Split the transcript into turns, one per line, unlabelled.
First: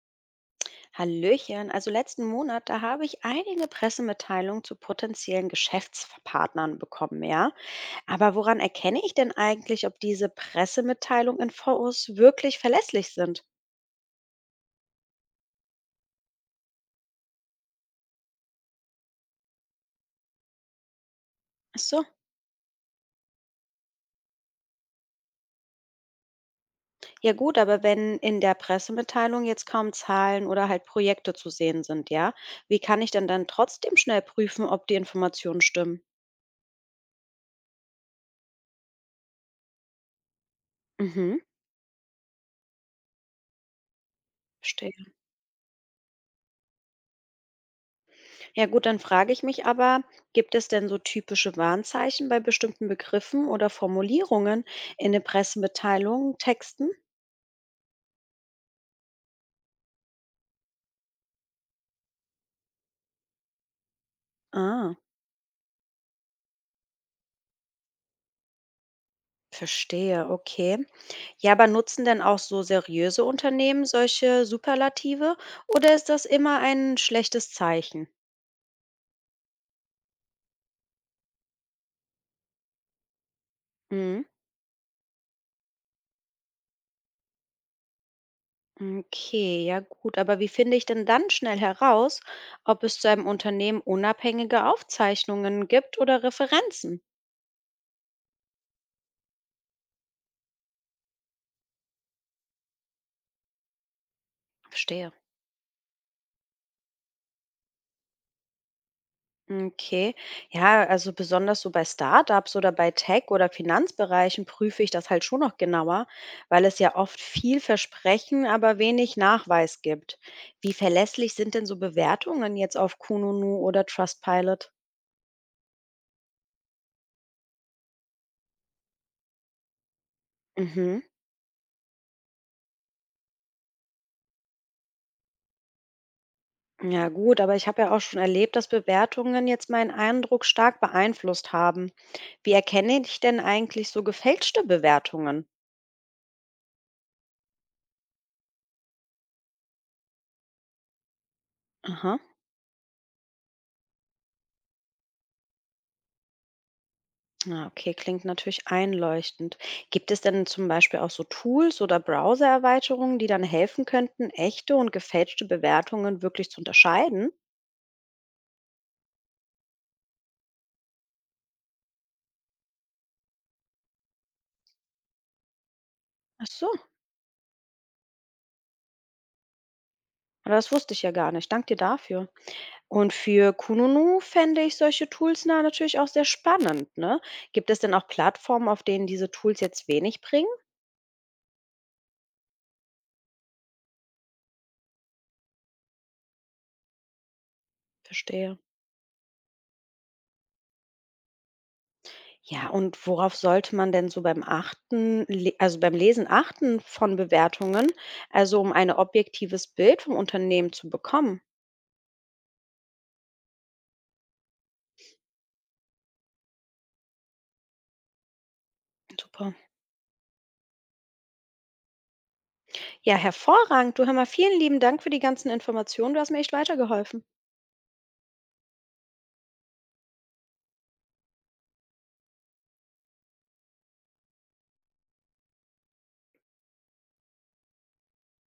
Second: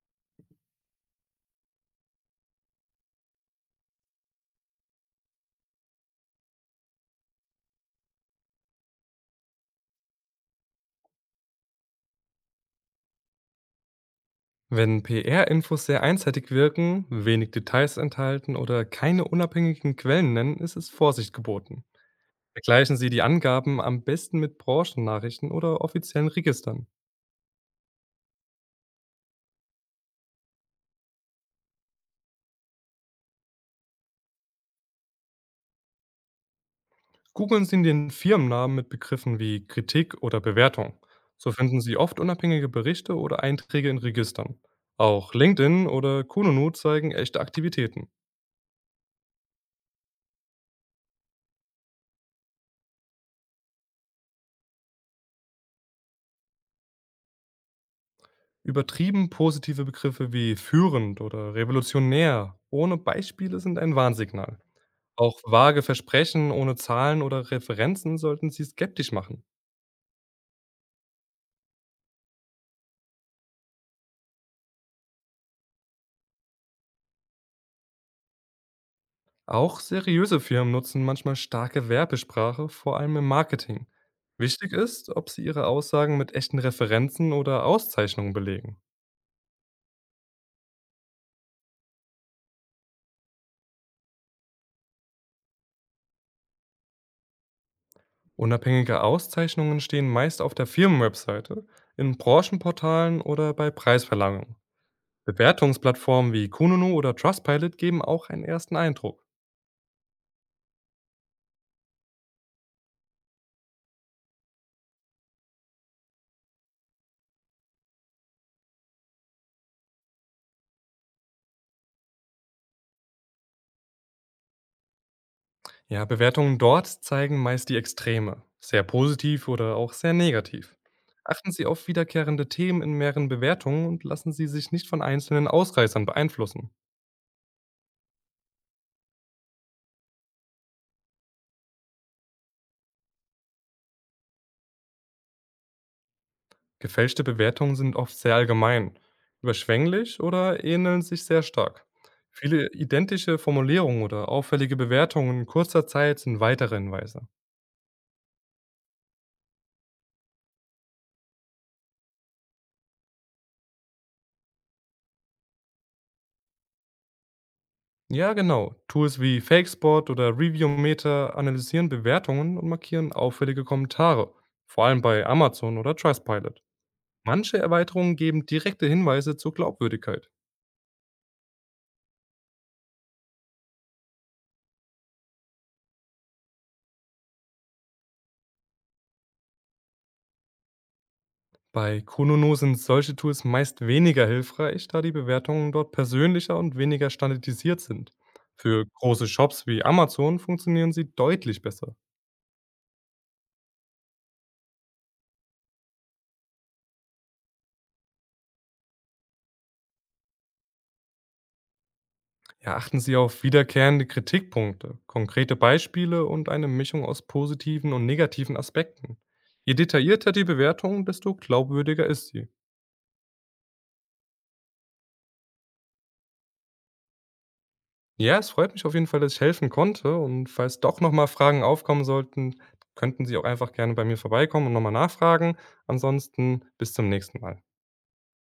Hallöchen, also letzten Monat, da habe ich einige Pressemitteilungen zu potenziellen Geschäftspartnern bekommen, ja. Aber woran erkenne ich denn eigentlich, ob diese Pressemitteilungen in VOs wirklich verlässlich sind?
Wenn PR-Infos sehr einseitig wirken, wenig Details enthalten oder keine unabhängigen Quellen nennen, ist es Vorsicht
Ach
geboten.
so,
Vergleichen Sie die Angaben am besten mit Branchennachrichten oder offiziellen Registern.
ja gut, aber wenn in der Pressemitteilung jetzt kaum Zahlen oder halt Projekte zu sehen sind, ja, wie kann ich denn dann trotzdem schnell prüfen, ob die Informationen stimmen?
Googeln Sie den Firmennamen mit Begriffen wie Kritik oder Bewertung.
Mhm,
So finden Sie oft unabhängige Berichte oder Einträge in Registern.
verstehe.
Auch LinkedIn oder Kununu zeigen echte Aktivitäten.
Ja gut, dann frage ich mich aber, gibt es denn so typische Warnzeichen bei bestimmten Begriffen oder Formulierungen in den Pressemitteilungen, Texten?
Übertrieben positive Begriffe wie führend oder revolutionär ohne Beispiele sind ein Warnsignal.
Ah,
Auch vage Versprechen ohne Zahlen oder Referenzen sollten Sie skeptisch machen.
verstehe, okay. Ja, aber nutzen denn auch so seriöse Unternehmen solche Superlative oder ist das immer ein schlechtes Zeichen?
Auch seriöse Firmen nutzen manchmal starke Werbesprache, vor allem im Marketing.
Mhm.
Wichtig ist, ob Sie Ihre Aussagen mit echten Referenzen oder Auszeichnungen belegen.
Okay, ja gut, aber wie finde ich denn dann schnell heraus, ob es zu einem Unternehmen unabhängige Aufzeichnungen gibt oder Referenzen?
Unabhängige Auszeichnungen stehen meist auf der Firmenwebseite, in Branchenportalen oder bei Preisverleihungen.
Verstehe.
Bewertungsplattformen wie Kununu oder Trustpilot geben auch einen ersten Eindruck.
Okay. Ja, also besonders so bei Startups oder bei Tech- oder Finanzbereichen prüfe ich das halt schon noch genauer, weil es ja oft viel Versprechen, aber wenig Nachweis gibt. Wie verlässlich sind denn so Bewertungen jetzt auf Kununu oder Trustpilot?
Ja, Bewertungen dort zeigen meist die Extreme, sehr positiv oder auch sehr negativ.
Mhm.
Achten Sie auf wiederkehrende Themen in mehreren Bewertungen und lassen Sie sich nicht von einzelnen Ausreißern beeinflussen.
Ja gut, aber ich habe ja auch schon erlebt, dass Bewertungen jetzt meinen Eindruck stark beeinflusst haben. Wie erkenne ich denn eigentlich so gefälschte Bewertungen?
Gefälschte Bewertungen sind oft sehr allgemein, überschwänglich oder ähneln sich sehr stark.
Aha.
Viele identische Formulierungen oder auffällige Bewertungen in kurzer Zeit sind weitere Hinweise.
Na, okay, klingt natürlich einleuchtend. Gibt es denn zum Beispiel auch so Tools oder Browser-Erweiterungen, die dann helfen könnten, echte und gefälschte Bewertungen wirklich zu unterscheiden?
Ja, genau. Tools wie FakeSpot oder ReviewMeter analysieren Bewertungen und markieren auffällige Kommentare, vor allem bei Amazon oder
Ach
Trustpilot.
so,
Manche Erweiterungen geben direkte Hinweise zur Glaubwürdigkeit.
aber das wusste ich ja gar nicht. Dank dir dafür. Und für Kununu fände ich solche Tools natürlich auch sehr spannend. Ne? Gibt es denn auch Plattformen, auf denen diese Tools jetzt wenig bringen?
Bei Konono sind solche Tools meist weniger hilfreich, da die Bewertungen dort persönlicher und weniger standardisiert sind.
Verstehe.
Für große Shops wie Amazon funktionieren sie deutlich besser.
Ja, und worauf sollte man denn so beim Achten, le also beim Lesen achten von Bewertungen, also um ein objektives Bild vom Unternehmen zu bekommen?
Ja, achten Sie auf wiederkehrende Kritikpunkte, konkrete Beispiele und eine Mischung aus positiven und negativen Aspekten.
Super.
Je detaillierter die Bewertung, desto glaubwürdiger ist sie.
Ja, hervorragend. Du hör mal, vielen lieben Dank für die ganzen Informationen. Du hast mir echt weitergeholfen.
Ja, es freut mich auf jeden Fall, dass ich helfen konnte und falls doch nochmal Fragen aufkommen sollten, könnten Sie auch einfach gerne bei mir vorbeikommen und nochmal nachfragen. Ansonsten bis zum nächsten Mal.